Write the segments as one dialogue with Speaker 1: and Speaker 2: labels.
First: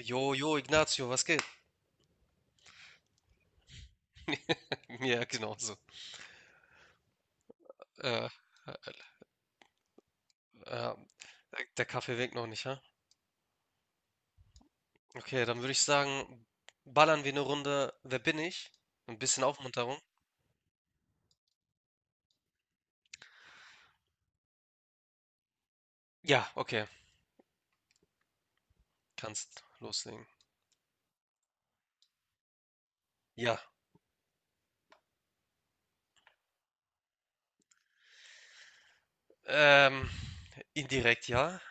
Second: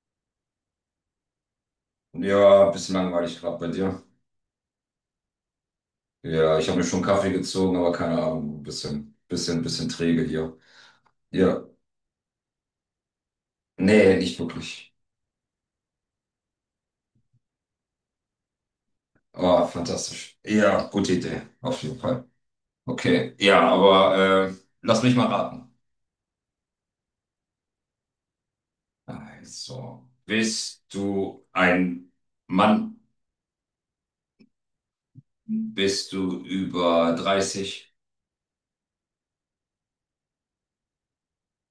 Speaker 1: Jo, jo, Ignazio, was geht?
Speaker 2: Ja, ein bisschen langweilig gerade bei dir.
Speaker 1: Ja, genauso.
Speaker 2: Ja, ich habe mir schon Kaffee gezogen, aber keine
Speaker 1: Äh,
Speaker 2: Ahnung, ein
Speaker 1: äh,
Speaker 2: bisschen träge hier.
Speaker 1: äh,
Speaker 2: Ja,
Speaker 1: der Kaffee winkt noch nicht, ha?
Speaker 2: nee, nicht wirklich.
Speaker 1: Okay, dann würde ich sagen, ballern wir eine Runde Wer bin ich? Ein bisschen
Speaker 2: Ah,
Speaker 1: Aufmunterung.
Speaker 2: fantastisch. Ja, gute Idee, auf jeden Fall. Okay, ja, aber lass mich mal raten.
Speaker 1: Ja, okay, kannst
Speaker 2: Also,
Speaker 1: loslegen.
Speaker 2: bist du ein Mann?
Speaker 1: Ja,
Speaker 2: Bist du über 30?
Speaker 1: ähm, indirekt ja.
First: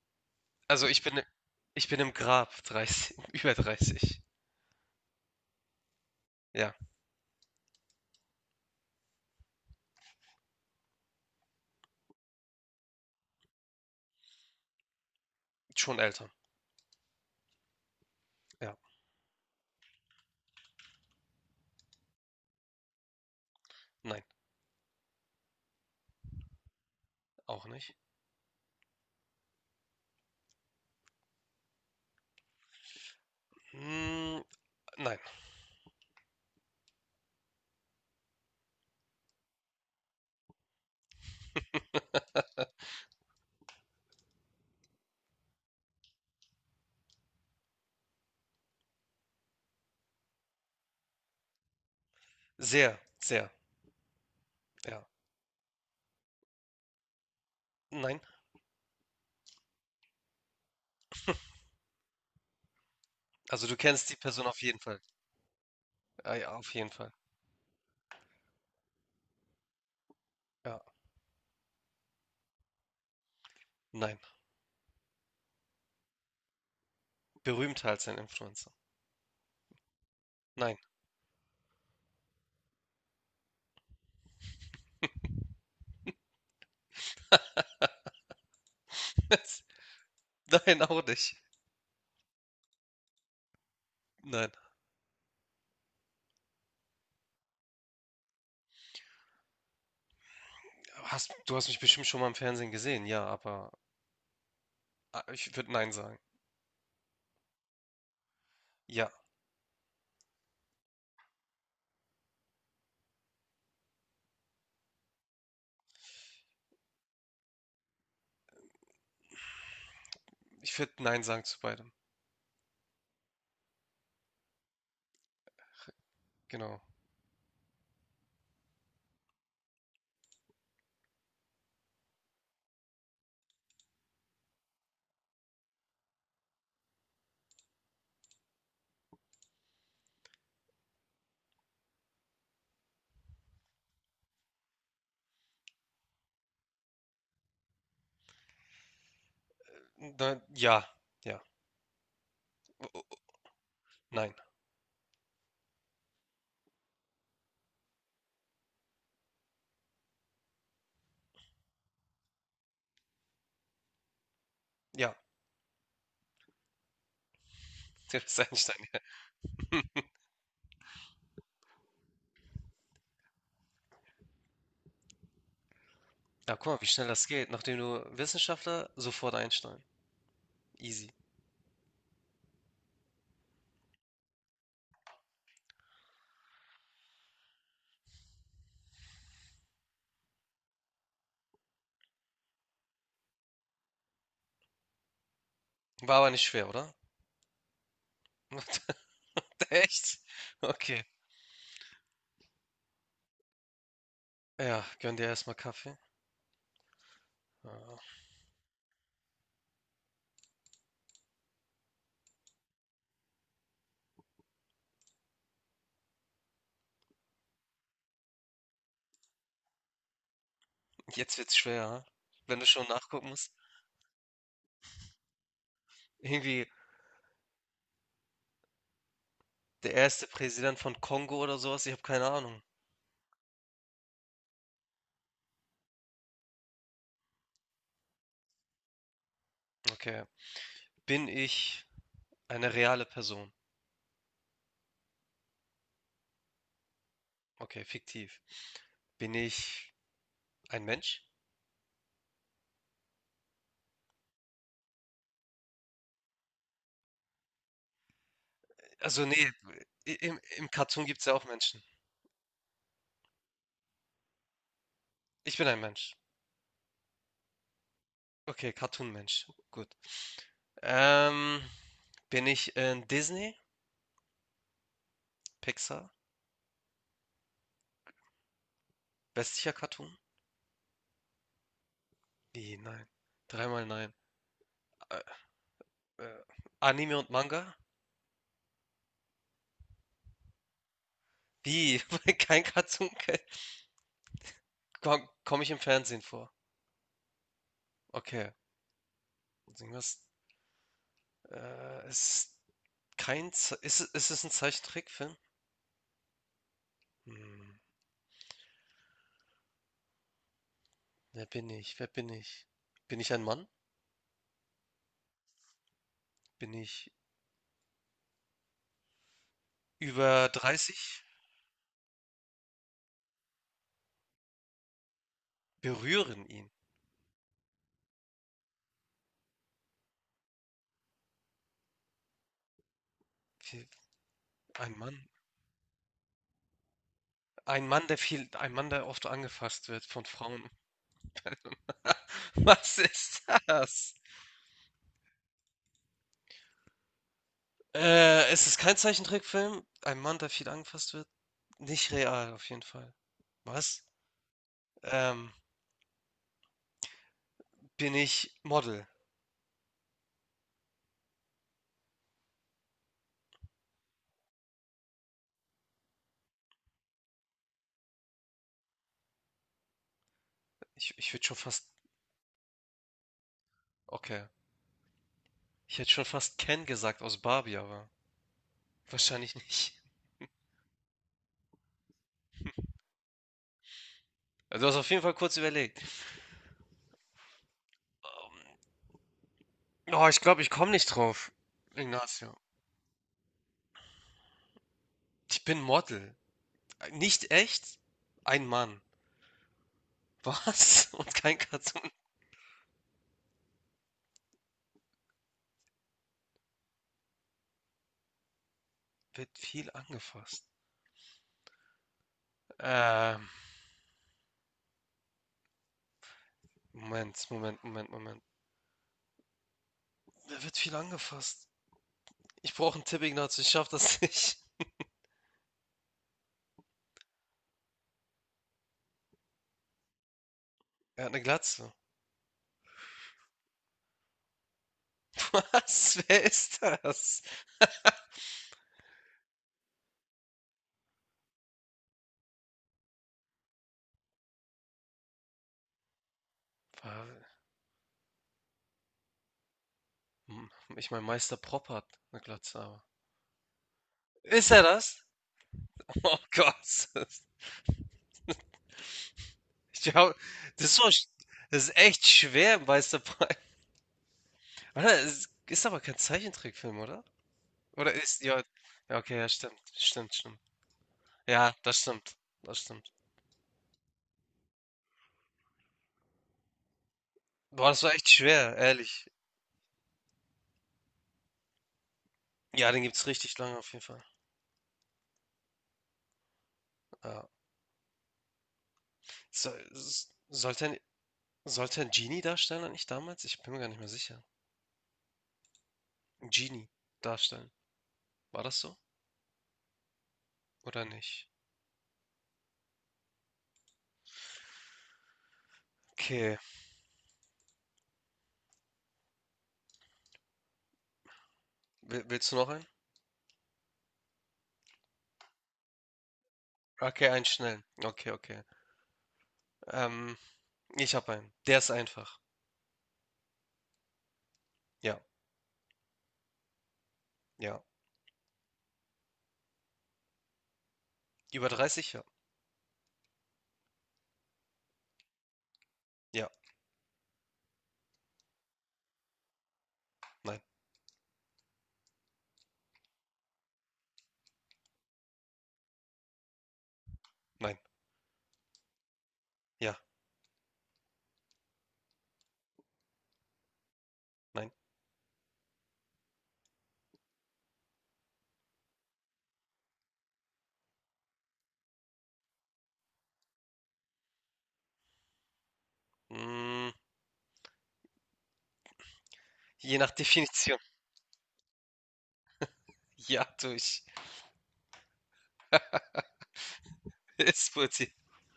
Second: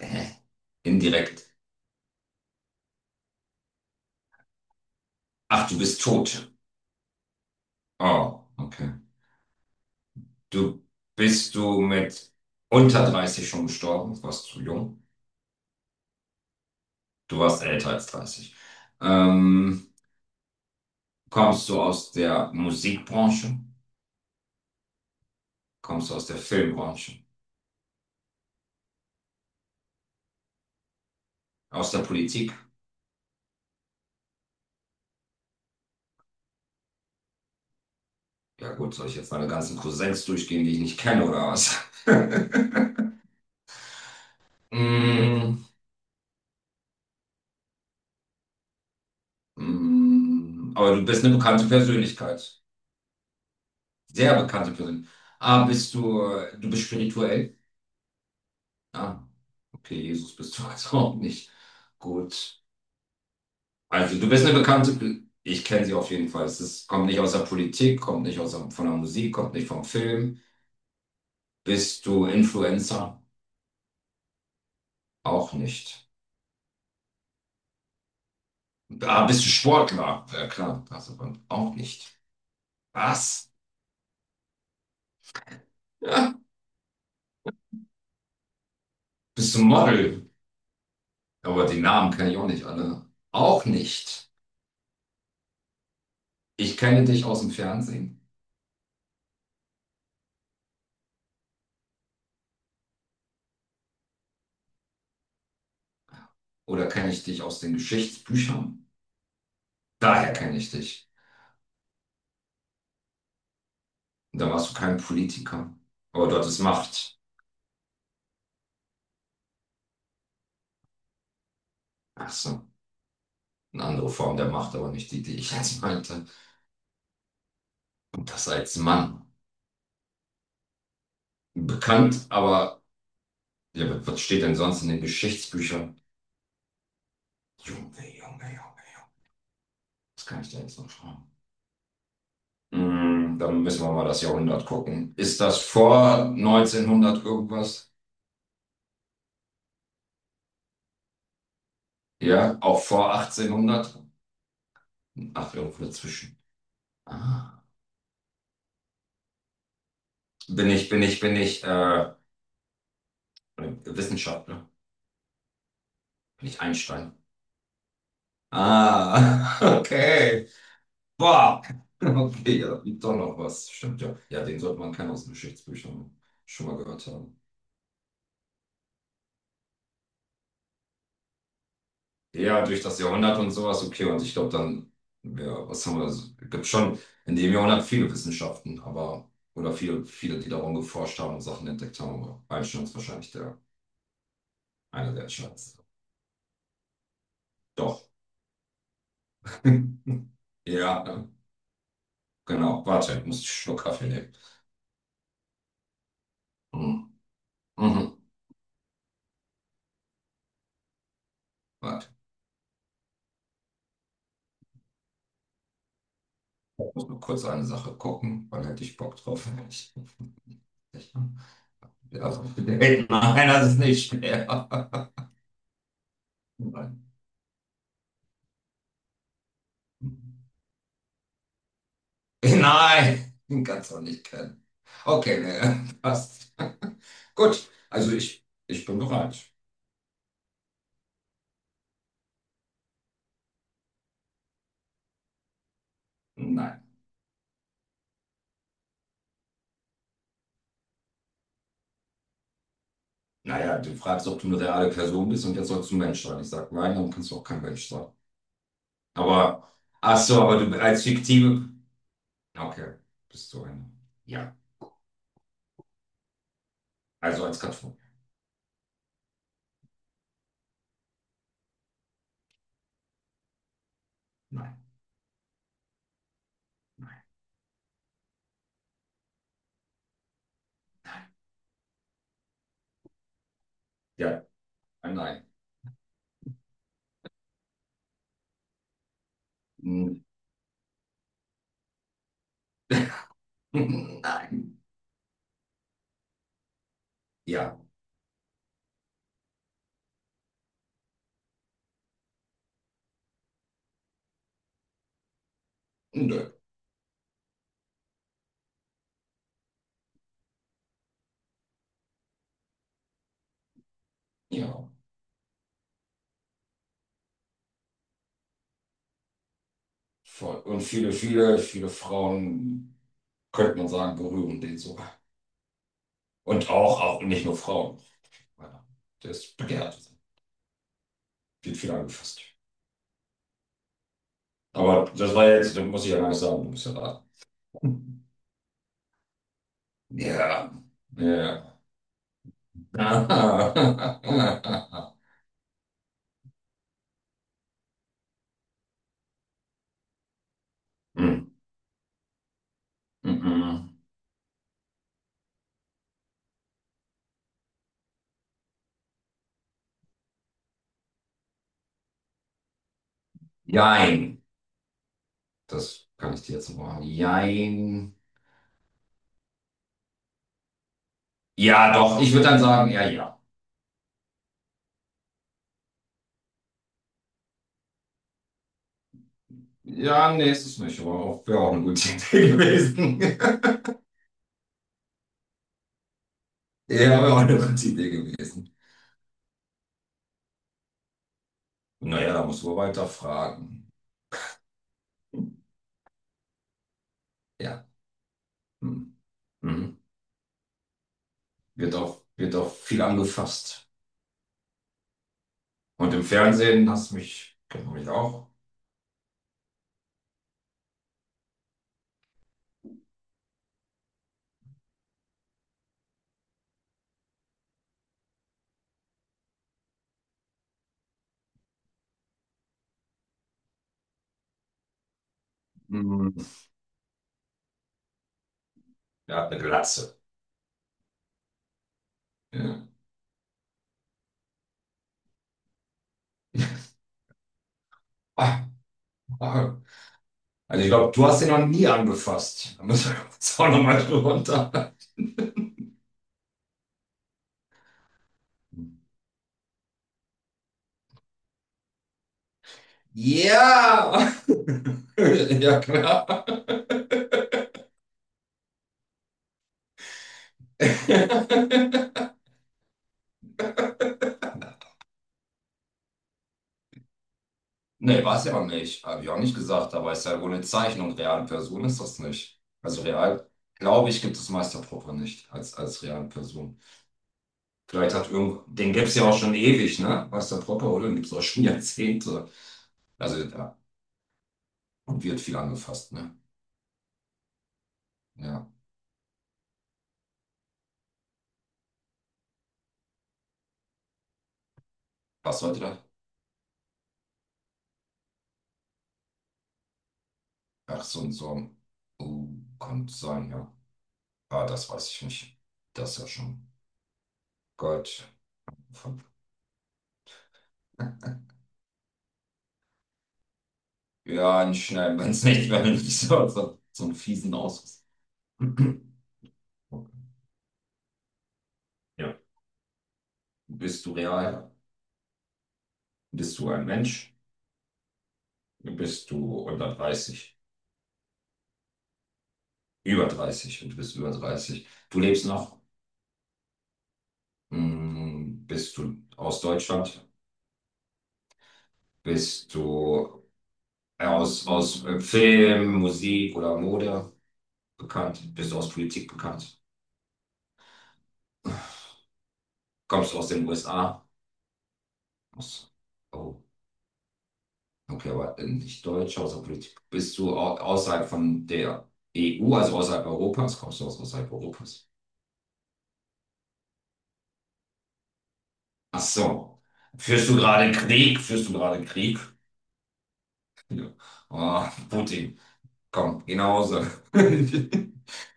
Speaker 2: Hä?
Speaker 1: Also ich bin,
Speaker 2: Indirekt.
Speaker 1: ich bin im Grab 30, über 30.
Speaker 2: Ach, du bist tot.
Speaker 1: Ja,
Speaker 2: Oh, okay. Du bist du mit unter 30 schon gestorben? Warst du jung?
Speaker 1: schon älter.
Speaker 2: Du warst älter als 30.
Speaker 1: Ja,
Speaker 2: Ähm, Kommst du aus der Musikbranche?
Speaker 1: nein,
Speaker 2: Kommst du aus der Filmbranche?
Speaker 1: auch nicht.
Speaker 2: Aus der Politik?
Speaker 1: Hm, nein,
Speaker 2: Ja gut, soll ich jetzt meine ganzen Cousins durchgehen, die ich nicht kenne oder was? Mm, aber du bist eine bekannte Persönlichkeit.
Speaker 1: sehr, sehr,
Speaker 2: Sehr bekannte
Speaker 1: ja.
Speaker 2: Persönlichkeit. Ah, du bist spirituell?
Speaker 1: Nein,
Speaker 2: Ah, okay, Jesus bist du also auch nicht. Gut.
Speaker 1: also du kennst die
Speaker 2: Also du bist
Speaker 1: Person
Speaker 2: eine
Speaker 1: auf jeden Fall.
Speaker 2: bekannte, ich kenne sie auf jeden
Speaker 1: Ah,
Speaker 2: Fall.
Speaker 1: ja,
Speaker 2: Es
Speaker 1: auf
Speaker 2: ist,
Speaker 1: jeden
Speaker 2: kommt
Speaker 1: Fall.
Speaker 2: nicht aus der Politik, kommt nicht aus der, von der Musik, kommt nicht vom Film.
Speaker 1: Ja,
Speaker 2: Bist du Influencer?
Speaker 1: nein.
Speaker 2: Auch nicht.
Speaker 1: Berühmter als ein Influencer.
Speaker 2: Ah, bist du Sportler? Ja
Speaker 1: Nein.
Speaker 2: klar, das aber auch nicht. Was? Ja, bist du Model?
Speaker 1: Nein, auch nicht.
Speaker 2: Aber die Namen kenne ich auch nicht alle. Auch nicht.
Speaker 1: Nein.
Speaker 2: Ich kenne dich aus dem Fernsehen
Speaker 1: Du hast mich bestimmt schon mal im Fernsehen gesehen, ja, aber ah, ich würde Nein sagen.
Speaker 2: oder kenne ich dich aus den Geschichtsbüchern.
Speaker 1: Ja,
Speaker 2: Daher kenne ich dich. Und da warst du kein Politiker. Aber dort ist Macht.
Speaker 1: ich würde Nein sagen zu beidem.
Speaker 2: Ach so. Eine andere Form der Macht, aber nicht die, die ich jetzt meinte.
Speaker 1: Genau.
Speaker 2: Und das als Mann. Bekannt, aber ja, was steht denn sonst in den Geschichtsbüchern? Junge, Junge, Junge. Das kann ich da jetzt noch schreiben. Mm, dann müssen wir mal das Jahrhundert gucken. Ist das vor 1900 irgendwas?
Speaker 1: Nein, ja, ja,
Speaker 2: Ja, auch vor 1800?
Speaker 1: nein.
Speaker 2: Ach, irgendwo dazwischen. Ah. Bin ich Wissenschaftler?
Speaker 1: Ja,
Speaker 2: Bin ich Einstein?
Speaker 1: der ist Einstein.
Speaker 2: Ah, okay. Boah, okay, ja, da liegt doch noch was. Stimmt ja. Ja, den sollte man kennen aus den Geschichtsbüchern
Speaker 1: Ja, guck
Speaker 2: schon mal
Speaker 1: mal, wie schnell
Speaker 2: gehört
Speaker 1: das
Speaker 2: haben.
Speaker 1: geht. Nachdem du Wissenschaftler, sofort Einstein. Easy.
Speaker 2: Ja, durch das Jahrhundert und sowas, okay. Und ich glaube dann, ja, was haben wir? Es gibt schon in dem Jahrhundert viele Wissenschaften, aber, oder viele, viele, die darum geforscht haben und Sachen entdeckt haben. Aber Einstein ist wahrscheinlich einer der entscheidendsten.
Speaker 1: War aber nicht schwer, oder?
Speaker 2: Doch.
Speaker 1: Echt? Okay.
Speaker 2: Ja, genau. Warte, ich muss einen Schluck Kaffee nehmen.
Speaker 1: Ja, gönn dir erstmal Kaffee.
Speaker 2: Mhm.
Speaker 1: Ja.
Speaker 2: Mhm. Warte, ich muss nur kurz eine Sache gucken, wann hätte ich Bock drauf? Ich,
Speaker 1: Jetzt wird's schwer, ha?
Speaker 2: ja
Speaker 1: Wenn du schon nachgucken
Speaker 2: Nein,
Speaker 1: musst.
Speaker 2: das ist nicht schwer.
Speaker 1: Irgendwie.
Speaker 2: Nein,
Speaker 1: Der erste Präsident von Kongo oder so was? Ich habe keine Ahnung.
Speaker 2: Nein, den kannst du auch nicht kennen. Okay, nee, passt. Gut, also ich bin bereit.
Speaker 1: Okay. Bin ich eine reale Person?
Speaker 2: Nein.
Speaker 1: Okay, fiktiv. Bin ich ein Mensch?
Speaker 2: Naja, du fragst, ob du eine reale Person bist und jetzt sollst du ein Mensch sein. Ich sag nein, dann kannst du auch kein Mensch sein.
Speaker 1: Also nee,
Speaker 2: Aber,
Speaker 1: i-
Speaker 2: ach
Speaker 1: im,
Speaker 2: so, aber
Speaker 1: im
Speaker 2: du als
Speaker 1: Cartoon gibt es ja auch
Speaker 2: fiktive.
Speaker 1: Menschen.
Speaker 2: Okay, bist du eine. Ja,
Speaker 1: Ich bin ein Mensch.
Speaker 2: also als Karton.
Speaker 1: Okay, Cartoon-Mensch. Gut. Ähm, bin ich in Disney?
Speaker 2: Nein.
Speaker 1: Pixar? Westlicher Cartoon? Wie, nein. Dreimal nein.
Speaker 2: Ja,
Speaker 1: Äh,
Speaker 2: nein.
Speaker 1: äh, Anime und Manga? Wie? Kein Cartoon? Komme
Speaker 2: Nein.
Speaker 1: komm komm ich im Fernsehen vor?
Speaker 2: Ja,
Speaker 1: Okay. Irgendwas, ist kein Ze ist es ein Zeichentrickfilm?
Speaker 2: nö.
Speaker 1: Hm, wer bin ich? Wer bin ich? Bin ich ein Mann?
Speaker 2: Ja.
Speaker 1: Bin ich über
Speaker 2: Voll. Und
Speaker 1: 30?
Speaker 2: viele Frauen, könnte man sagen, berühren den sogar.
Speaker 1: Berühren
Speaker 2: Und
Speaker 1: ihn.
Speaker 2: auch nicht nur Frauen. Ja, der ist begehrt. Wird viel angefasst.
Speaker 1: Viel ein
Speaker 2: Aber
Speaker 1: Mann
Speaker 2: das war jetzt, das muss ich ja gar nicht sagen, du bist ja da.
Speaker 1: ein Mann, der viel ein Mann, der oft angefasst wird von Frauen.
Speaker 2: Ja, ja.
Speaker 1: Was ist das? Es ist kein Zeichentrickfilm. Ein Mann, der viel angefasst wird.
Speaker 2: Hm,
Speaker 1: Nicht real auf jeden Fall.
Speaker 2: mhm.
Speaker 1: Was? Ähm, bin ich Model?
Speaker 2: Jein. Das kann ich dir jetzt noch machen. Jein.
Speaker 1: Ich würde schon fast
Speaker 2: Ja, doch, ich würde dann sagen, ja, ja.
Speaker 1: okay. Ich hätte schon fast Ken gesagt aus Barbie, aber wahrscheinlich nicht.
Speaker 2: Ja, nee, ist es nicht, aber auch, wäre auch eine gute Idee gewesen.
Speaker 1: Also, du hast auf jeden Fall kurz überlegt.
Speaker 2: Ja, wäre auch eine gute Idee
Speaker 1: Ähm,
Speaker 2: gewesen.
Speaker 1: Oh, ich glaube, ich komme nicht drauf.
Speaker 2: Naja, da
Speaker 1: Ignacio.
Speaker 2: muss man weiter fragen.
Speaker 1: Ich bin Model. Nicht
Speaker 2: Ja.
Speaker 1: echt? Ein Mann.
Speaker 2: Hm. Mhm.
Speaker 1: Was? Und kein Cartoon.
Speaker 2: Wird auch viel angefasst. Und im Fernsehen hast du mich, kennt man mich auch.
Speaker 1: Wird viel angefasst. Ähm, Moment, Moment, Moment, Moment. Da wird viel angefasst. Ich brauche einen Tipp, Ignacio. Ich schaff das nicht.
Speaker 2: Mhm. Der hat eine Glatze.
Speaker 1: Er hat eine Glatze.
Speaker 2: Ja.
Speaker 1: Was? Wer ist das?
Speaker 2: Ah, ah. Also ich glaube, du hast ihn noch nie angefasst. Da müssen wir jetzt auch nochmal runter.
Speaker 1: War- Hm, Ich meine, Meister Propp hat eine Glatze, aber.
Speaker 2: Ja!
Speaker 1: Ist er das?
Speaker 2: Ja, klar.
Speaker 1: Oh Gott. Ich glaube, das ist so, sch- das ist echt schwer, Meister Prime. Oder? Es ist aber kein Zeichentrickfilm, oder? Oder
Speaker 2: Nee, war
Speaker 1: ist,
Speaker 2: es ja
Speaker 1: ja,
Speaker 2: auch nicht.
Speaker 1: ja,
Speaker 2: Habe ich
Speaker 1: okay,
Speaker 2: auch
Speaker 1: ja,
Speaker 2: nicht
Speaker 1: stimmt,
Speaker 2: gesagt, aber ist
Speaker 1: stimmt,
Speaker 2: ja wohl
Speaker 1: stimmt.
Speaker 2: eine Zeichnung. Reale
Speaker 1: Ja,
Speaker 2: Person
Speaker 1: das
Speaker 2: ist das
Speaker 1: stimmt,
Speaker 2: nicht.
Speaker 1: das
Speaker 2: Also
Speaker 1: stimmt.
Speaker 2: real, glaube ich, gibt es Meister nicht als reale Person.
Speaker 1: Boah, das war
Speaker 2: Vielleicht
Speaker 1: echt
Speaker 2: hat irgend,
Speaker 1: schwer,
Speaker 2: den gibt es
Speaker 1: ehrlich.
Speaker 2: ja auch schon ewig, ne? Meister oder? Den gibt es auch schon Jahrzehnte.
Speaker 1: Ja, den gibt's
Speaker 2: Also,
Speaker 1: richtig lange
Speaker 2: ja,
Speaker 1: auf jeden Fall.
Speaker 2: und wird viel angefasst, ne?
Speaker 1: Ja.
Speaker 2: Ja.
Speaker 1: So, sollte ein Genie-Darsteller nicht damals? Ich bin mir gar nicht mehr sicher.
Speaker 2: Was sollte das?
Speaker 1: Ein Genie darstellen. War das so?
Speaker 2: Ach,
Speaker 1: Oder
Speaker 2: so ein
Speaker 1: nicht?
Speaker 2: Song. Uh, könnte sein, ja. Ah, das weiß ich nicht. Das ja
Speaker 1: Okay.
Speaker 2: schon. Gott.
Speaker 1: Willst du noch einen?
Speaker 2: Ja, nicht schnell, wenn es nicht, wenn nicht so einen
Speaker 1: Okay, einen
Speaker 2: fiesen
Speaker 1: schnellen.
Speaker 2: Ausschuss.
Speaker 1: Okay, okay. Ähm, Ich habe einen. Der ist
Speaker 2: Ja.
Speaker 1: einfach.
Speaker 2: Bist du real?
Speaker 1: Ja,
Speaker 2: Bist du ein Mensch?
Speaker 1: ja.
Speaker 2: Bist du unter 30,
Speaker 1: Über 30? Ja.
Speaker 2: über 30 und bist über 30? Du lebst noch?
Speaker 1: Ja.
Speaker 2: Hm, bist du aus Deutschland?
Speaker 1: Nein.
Speaker 2: Bist du aus Film, Musik oder Mode
Speaker 1: Nein.
Speaker 2: bekannt? Bist du aus Politik bekannt?
Speaker 1: Ja.
Speaker 2: Kommst du aus den USA?
Speaker 1: Nein.
Speaker 2: Aus, oh, okay, aber nicht Deutsch, außer Politik. Bist du au- außerhalb von der EU, also außerhalb Europas? Kommst du aus außerhalb Europas?
Speaker 1: Mm,
Speaker 2: Ach so.
Speaker 1: je nach
Speaker 2: Führst du
Speaker 1: Definition.
Speaker 2: gerade Krieg? Führst du gerade Krieg?
Speaker 1: Ja, durch.
Speaker 2: Ja. Ah, Putin, komm, geh nach Hause.
Speaker 1: Ist Politik.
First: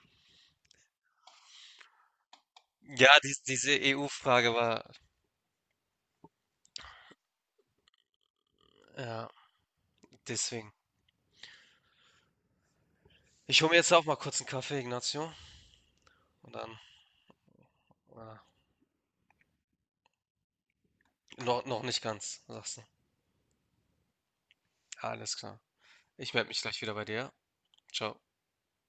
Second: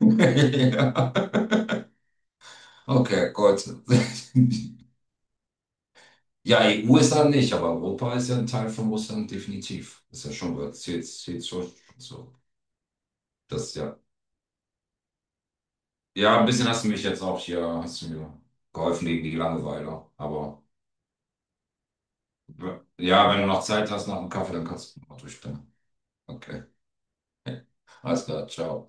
Speaker 2: Ja.
Speaker 1: Ja,
Speaker 2: Okay,
Speaker 1: dies,
Speaker 2: gut.
Speaker 1: diese EU-Frage war.
Speaker 2: Ja, EU ist dann nicht, aber Europa ist ja ein Teil von
Speaker 1: Ja,
Speaker 2: Russland, definitiv. Ist ja schon,
Speaker 1: deswegen.
Speaker 2: was, zählt schon so.
Speaker 1: Ich
Speaker 2: Das
Speaker 1: hole
Speaker 2: ist
Speaker 1: mir jetzt
Speaker 2: ja.
Speaker 1: auch mal kurz einen Kaffee, Ignacio.
Speaker 2: Ja, ein
Speaker 1: Und
Speaker 2: bisschen
Speaker 1: dann.
Speaker 2: hast du mich jetzt auch hier, hast du mir
Speaker 1: Ah,
Speaker 2: geholfen gegen die Langeweile. Aber
Speaker 1: noch nicht ganz, sagst du.
Speaker 2: ja, wenn du noch Zeit hast nach dem Kaffee, dann kannst du noch
Speaker 1: Alles klar.
Speaker 2: durchstellen.
Speaker 1: Ich melde mich
Speaker 2: Okay.
Speaker 1: gleich wieder bei dir. Ciao.
Speaker 2: Alles klar, ciao.